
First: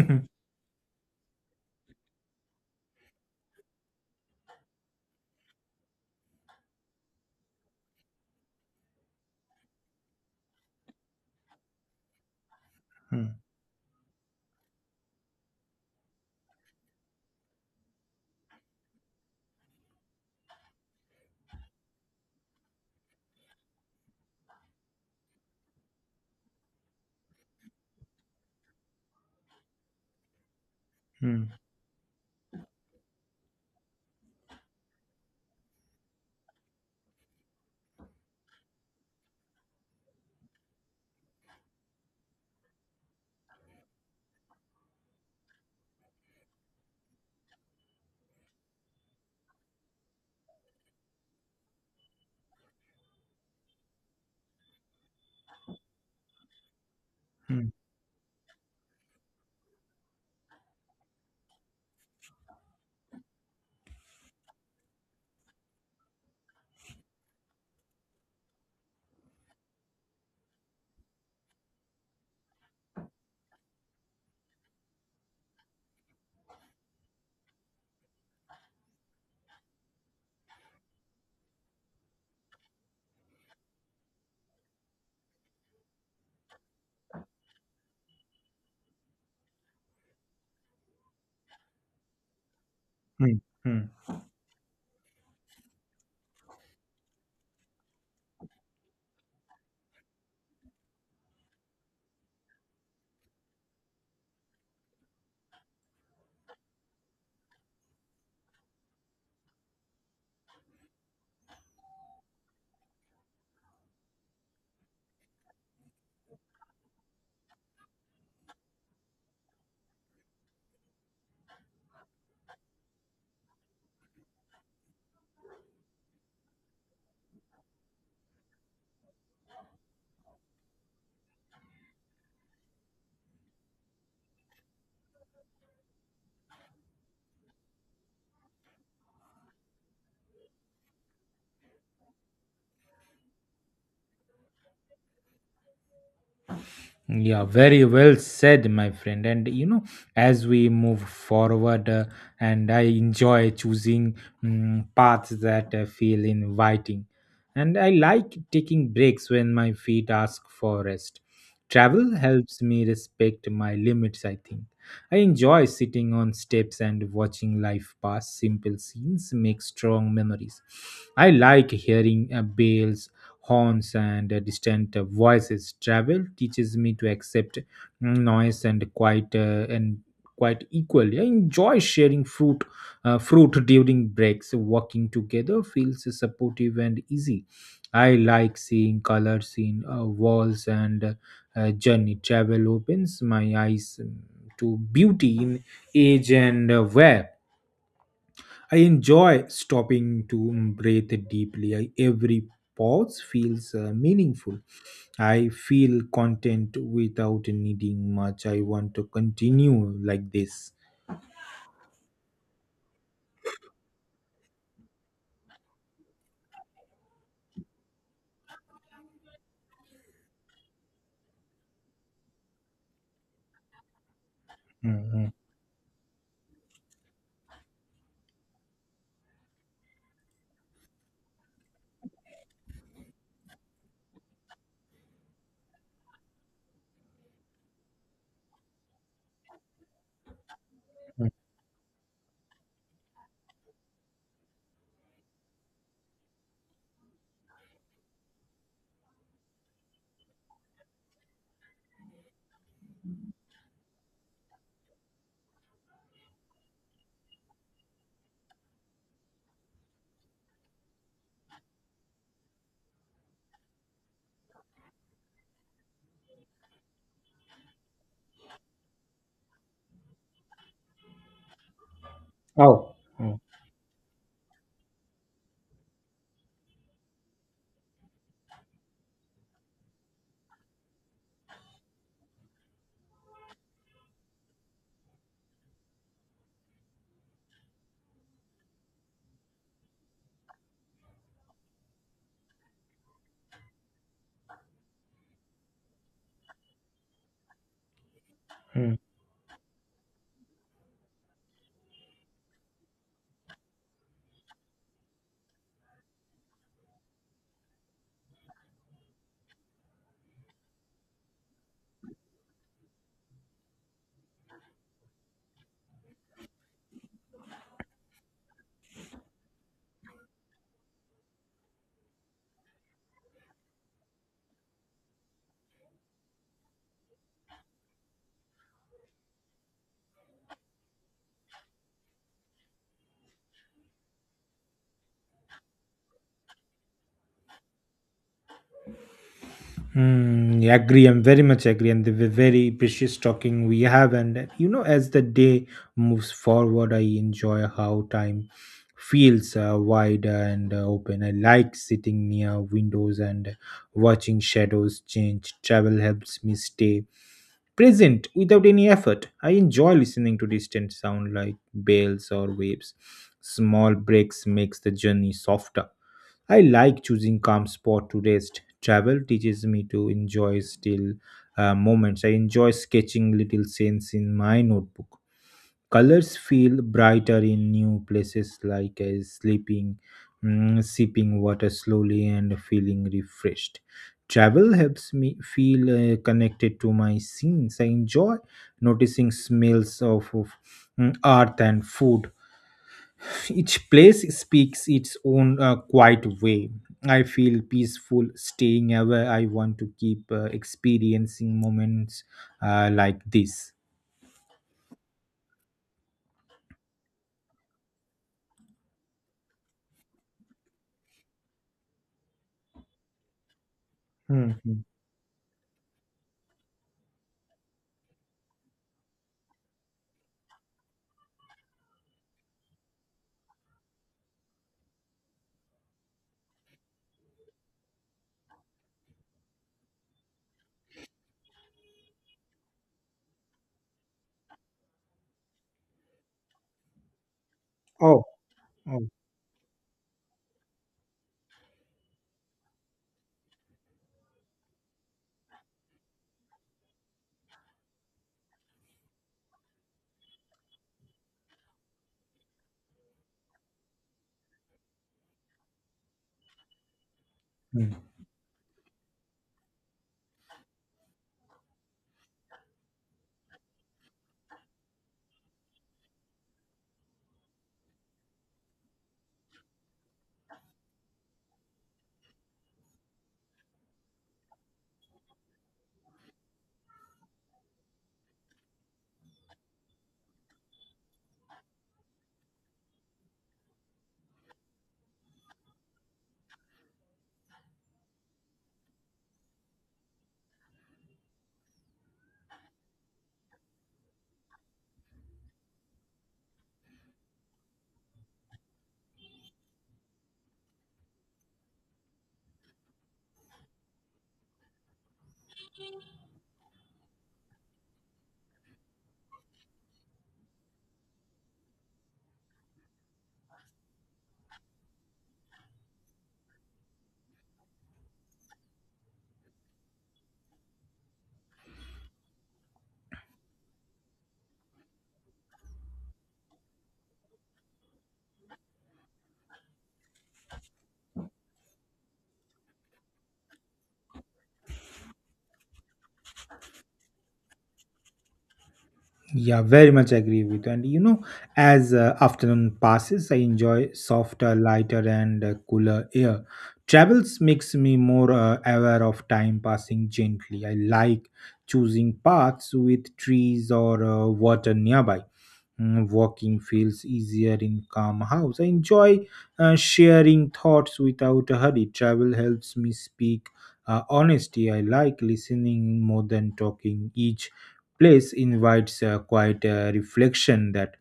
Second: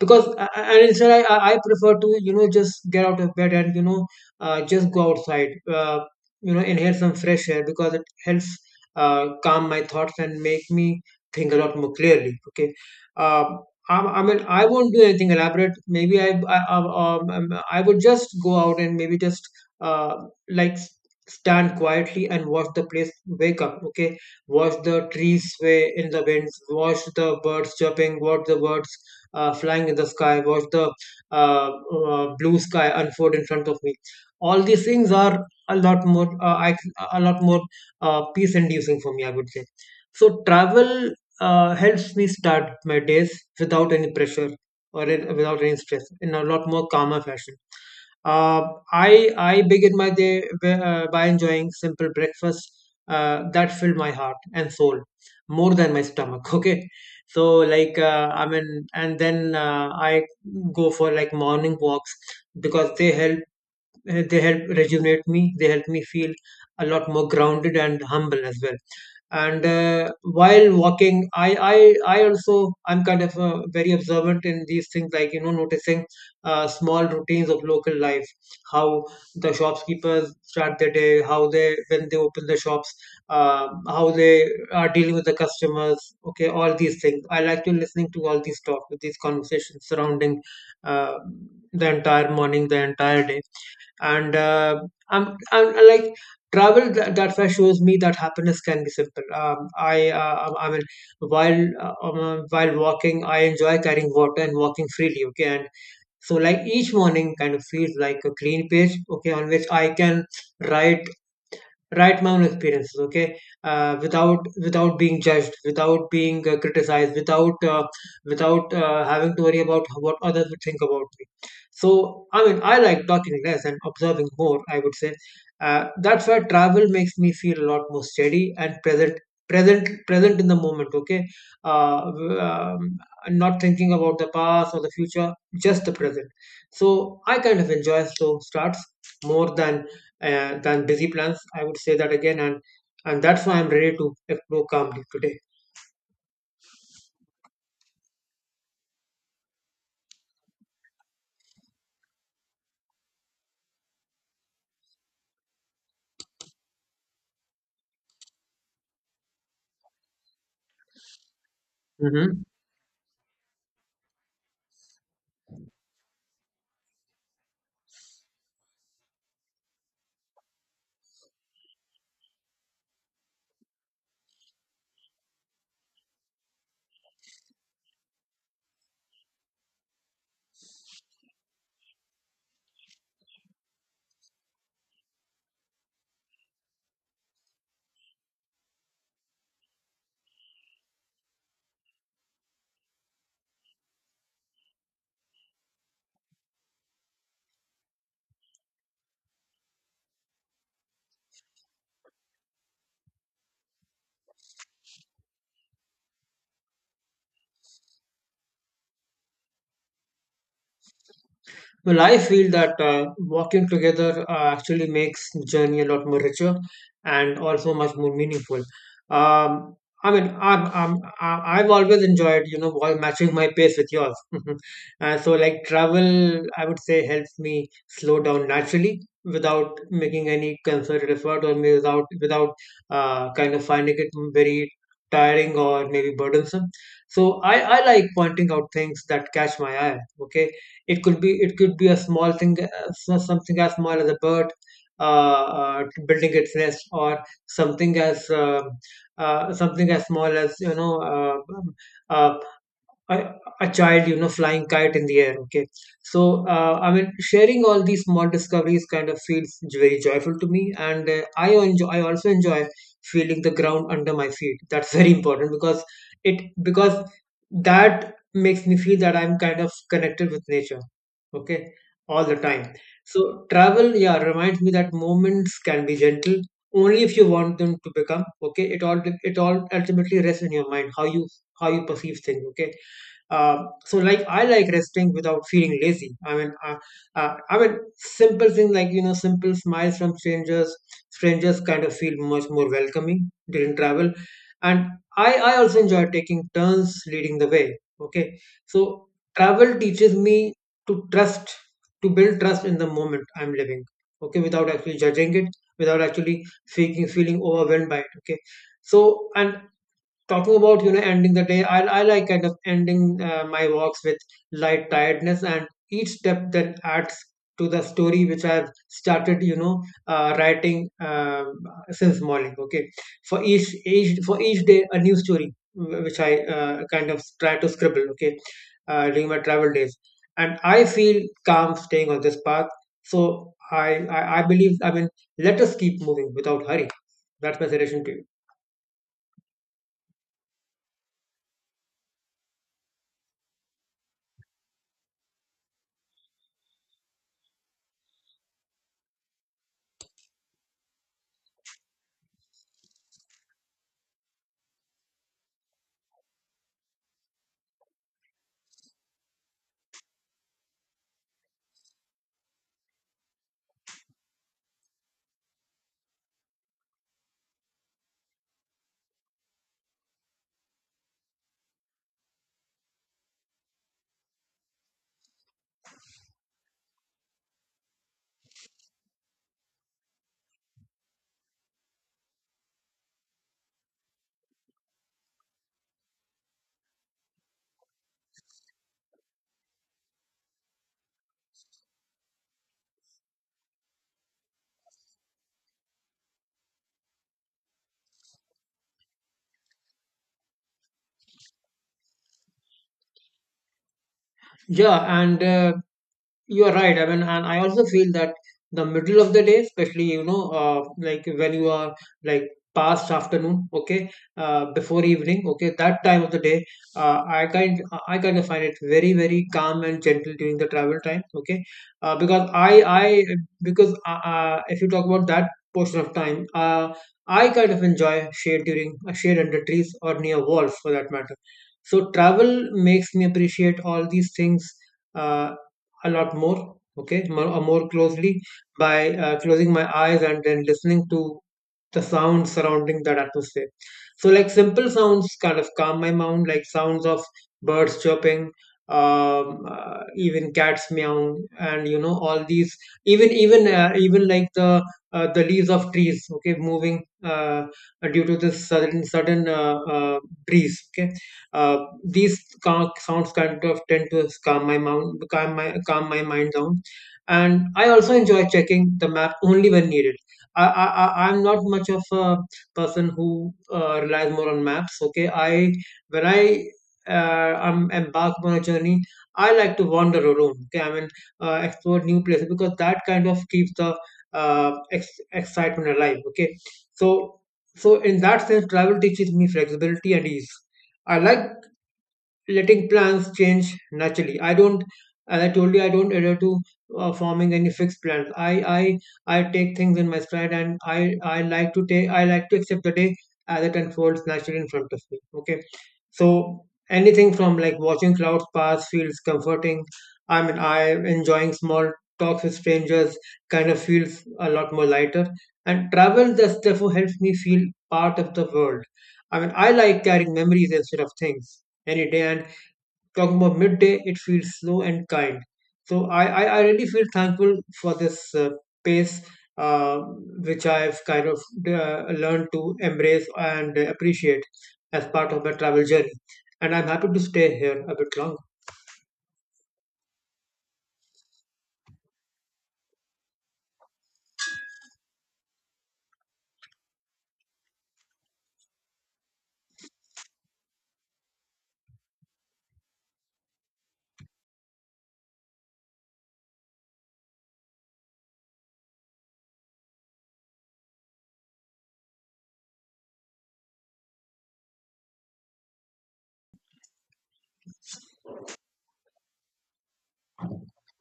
S2: because a- a- and instead I prefer to, you know, just get out of bed and, you know, just go outside, uh, you know, inhale some fresh air because it helps calm my thoughts and make me think a lot more clearly, okay.
S1: Hmm,
S2: Uh, I, I mean, I won't do anything elaborate. Maybe I would just go out and maybe just uh, like s- stand quietly and watch the place wake up. Okay, watch the trees sway in the winds, watch the birds chirping, watch the birds flying in the sky, watch the
S1: hmm,
S2: uh, blue sky unfold in front of me. All these things are a lot more, a lot more peace-inducing for me, I would say. So travel helps me start my days without any pressure without any stress in a lot more calmer fashion. Uh, I begin my day by enjoying simple breakfast that fill my heart and soul more than my stomach. Okay, so
S1: hmm,
S2: like I mean, and then I go for like morning walks because they help rejuvenate me. They help me feel a lot more grounded and humble as well. And while walking, I also I'm kind of very observant in these things, like you know, noticing small routines of local life, how the shopkeepers start their day, how they when they open the shops, how they are dealing with the customers. Okay, all these things. I like to listening to all these talk, these conversations surrounding uh, the entire morning, the entire
S1: hmm, hmm,
S2: day
S1: hmm.
S2: and I'm like travel that way shows me that happiness can be simple. Um, I mean while While walking, I enjoy carrying water and walking freely, okay? And so, like, each morning kind of feels like a clean page, okay, on which I can write write my own experiences, okay, without being judged, without being criticized, without without having to worry about what others would think about me. So I mean, I like talking less and observing more, I would say. uh, that's why travel makes me feel a lot more steady and present, present in the moment, okay? uh, w- um, Not thinking about the past or the future, just the present. So I kind of enjoy slow starts more than busy plans, I would say that again. And that's why I'm ready to explore calmly today.
S1: Yeah, very well said, my friend. And you know, as we move forward, and I enjoy choosing paths that feel inviting. And I like taking breaks when my feet ask for rest. Travel
S2: Hmm.
S1: helps me respect my limits, I think. I enjoy sitting on steps and watching life pass. Simple scenes make strong memories. I like hearing bells, horns and distant voices. Travel teaches me to accept noise and quite equally. I enjoy sharing fruit during breaks. Walking together feels supportive and easy. I like seeing colors in walls and journey. Travel opens my eyes to beauty in age and wear. I enjoy stopping to breathe deeply. Every pause feels meaningful. I feel content without needing much. I want to continue like this.
S2: Well, I feel that walking together actually makes the journey a lot more richer and also much more meaningful. Um, I've always enjoyed, you know, while matching my pace with yours.
S1: Mm,
S2: So,
S1: mm,
S2: like, travel, I would say, helps me slow down naturally without making any concerted effort, or maybe without kind of finding it very tiring or maybe burdensome. So, I like pointing out things that catch my eye, okay? It could
S1: mm.
S2: be it could be a small thing, so- something as small as a bird building its nest, or something as something as small as, you know uh, a, a child, you know, flying kite in the air. Okay, so I mean, sharing all these small discoveries kind of feels very joyful to me, and I also enjoy feeling the ground under my feet. That's very important because it because that makes me feel that I'm kind of connected with nature. Okay, all the time.
S1: Oh. Mm,
S2: So travel, yeah, reminds me that moments can be gentle only if you want them to become. Okay, it all ultimately rests in your mind how you perceive things. Okay. So, like, I like resting without feeling lazy. I mean, simple thing like, you know, simple smiles from strangers. Strangers kind of feel much more welcoming during travel, and I also enjoy taking turns leading the way. Okay,
S1: mm.
S2: so travel teaches me to trust, to build trust in the moment I'm living. Okay, without actually judging it, without actually feeling overwhelmed by it. Okay, so and talking about, you know, ending the day, I like kind of ending my walks with light tiredness, and each step that adds to the story which I've started, you know, writing since morning, okay, for each day a new story which I kind of try to scribble, okay, during my travel days. And I feel calm staying on this path. So i I believe, I mean, let us keep moving without hurry. That's my suggestion to you.
S1: Hmm. Yeah, agree. I'm very much agree, and the very precious talking we have. And you know, as the day moves forward, I enjoy how time feels wide and open. I like sitting near windows and watching shadows change. Travel helps me stay present without any effort. I enjoy listening to distant sound like bells or waves. Small breaks makes the journey softer. I like choosing calm spot to rest. Travel teaches me to enjoy still moments. I enjoy sketching little scenes in my notebook. Colors feel brighter in new places like sleeping, sipping water slowly and feeling refreshed. Travel helps me feel connected to my scenes. I enjoy noticing smells of earth and food. Each place speaks its own quiet way. I feel peaceful staying away. I want to keep experiencing moments like this.
S2: Yeah, and you are right. I mean, and I also feel that the middle of the day, especially, you know, like when you are like past afternoon, okay,
S1: Hmm, hmm,
S2: before evening, okay, that time of the day, uh, I kind I kind of find it very very calm and gentle during the travel time, okay, because I because if you talk about that portion of time, I kind of enjoy shade during shade under trees or near walls for that matter. So travel makes me appreciate all these things uh, a lot more, okay, more, more
S1: oh,
S2: closely
S1: oh.
S2: by closing my eyes and then listening to the sounds surrounding that atmosphere. So, like, simple sounds kind of calm my mind, like sounds of birds chirping, even cats meowing, and you know, all these, even like the leaves of trees, okay, moving uh,
S1: Hmm.
S2: due to this sudden breeze, okay. uh, these ca- sounds kind of tend to calm my mind, calm my mind down. And I also enjoy checking the map only when needed. I'm not much of a person who relies more on maps, okay. I when I I'm embarked on a journey, I like to wander around, okay, I mean, explore new places because that kind of keeps the excitement alive, okay. So, so in that sense, travel teaches me flexibility and ease. I like letting plans change naturally. I don't, as I told you, I don't adhere to forming any fixed plans. I take things in my stride, and I like to accept the day as it unfolds naturally in front of me. Okay, so anything from like watching clouds pass feels comforting. I mean, I enjoying small talks with strangers kind of feels a lot more lighter. And travel just therefore helps me feel part of the world. I mean, I like carrying memories instead of things any day. And talking about midday, it feels slow and kind. So I really feel thankful for this pace, uh, which I've kind of learned to embrace and appreciate as part of my travel journey. And I'm happy to stay here a bit longer.
S1: Yeah, very much agree with you. And you know, as afternoon passes, I enjoy softer, lighter, and cooler air. Travels makes me more aware of time passing gently. I like choosing paths with trees or water nearby. Walking feels easier in calm house. I enjoy sharing thoughts without a hurry. Travel helps me speak honesty. I like listening more than talking. Each place invites a quiet quite a reflection that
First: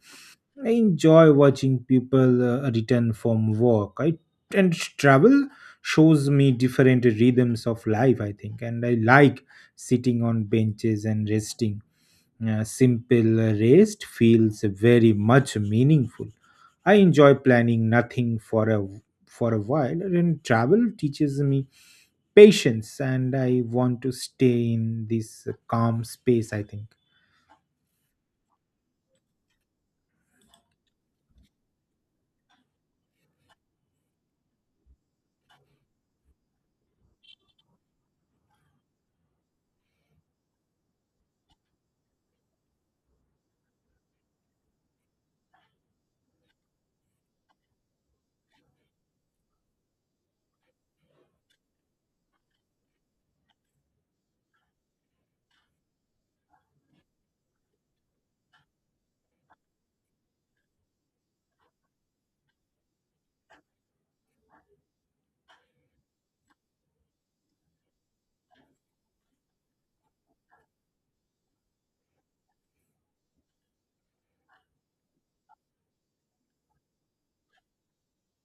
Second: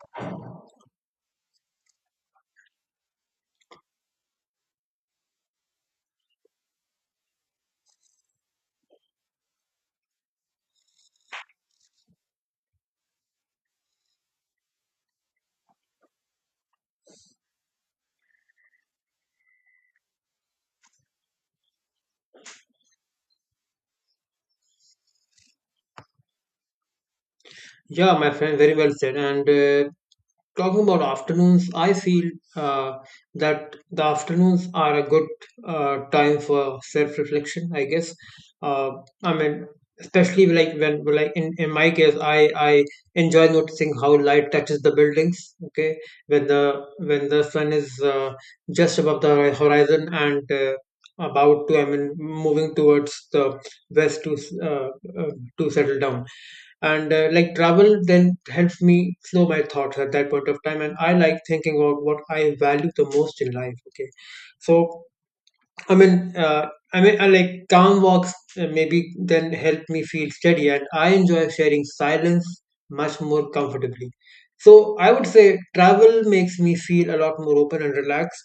S1: I enjoy watching people return from work. And travel shows me different rhythms of life, I think. And I like sitting on benches and resting. A simple rest feels very much meaningful. I enjoy planning nothing for a while, and travel teaches me patience, and I want to stay in this calm space, I think.
S2: Yeah, my friend, very well said. And talking about afternoons, I feel uh, that the afternoons are a good time for self-reflection, I guess. Uh, I mean, especially like when, like in my case, I enjoy noticing how light touches the buildings. Okay, when the sun is just above the horizon and about to, I mean, moving towards the west to uh, to settle down, and like travel then helps me slow my thoughts at that point of time. And I like thinking about what I value the most in life, okay. So I mean, I mean, I like calm walks maybe then help me feel steady, and I enjoy sharing silence much more comfortably. So I would say travel makes me feel a lot more open and relaxed,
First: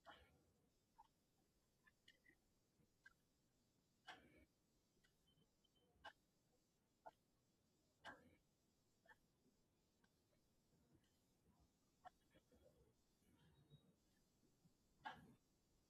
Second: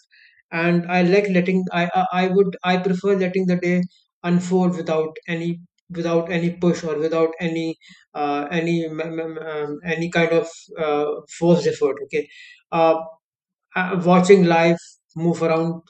S2: and I like letting I prefer letting the day unfold without any, without any push or without any any kind of uh, forced effort. Okay. uh, Watching life move around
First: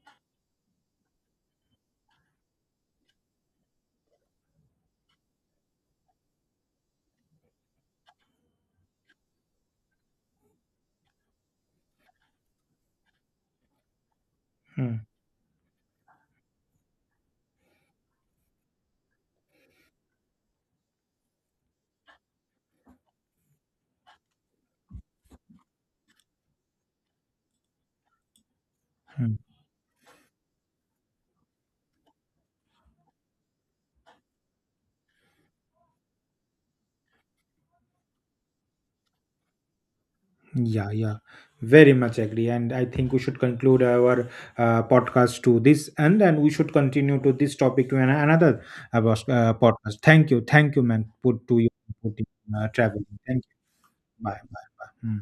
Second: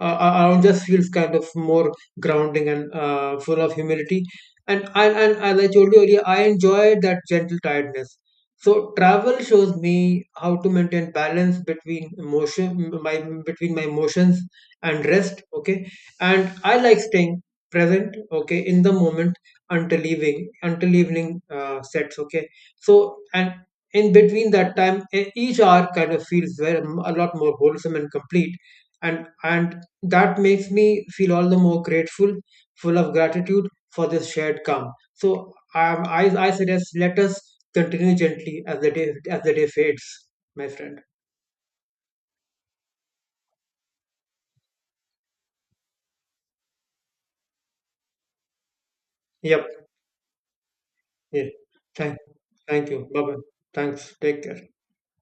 S2: uh, Arun just feels kind of more grounding and full of humility. And as I told you earlier, I enjoy that gentle tiredness. So travel shows me how to maintain balance between emotion, my between my emotions
S1: Hmm.
S2: and rest. Okay, and I like staying present. Okay, in the moment until evening sets. Okay, so and in between that time, each hour kind of feels very, a lot more wholesome and complete, and that makes me feel all the more grateful, full of gratitude for this shared calm. So I suggest, let us continue gently as the day, fades, my
S1: Yeah,
S2: friend.
S1: yeah, very much agree. And I think we should conclude our podcast to this, and then we should continue to this topic to another
S2: Yep.
S1: podcast. Thank you, man, put
S2: Yeah.
S1: to you, put
S2: Thank,
S1: in,
S2: thank
S1: traveling.
S2: you. Bye bye.
S1: Thank you.
S2: Thanks.
S1: Bye,
S2: Take care.
S1: bye, bye. Hmm.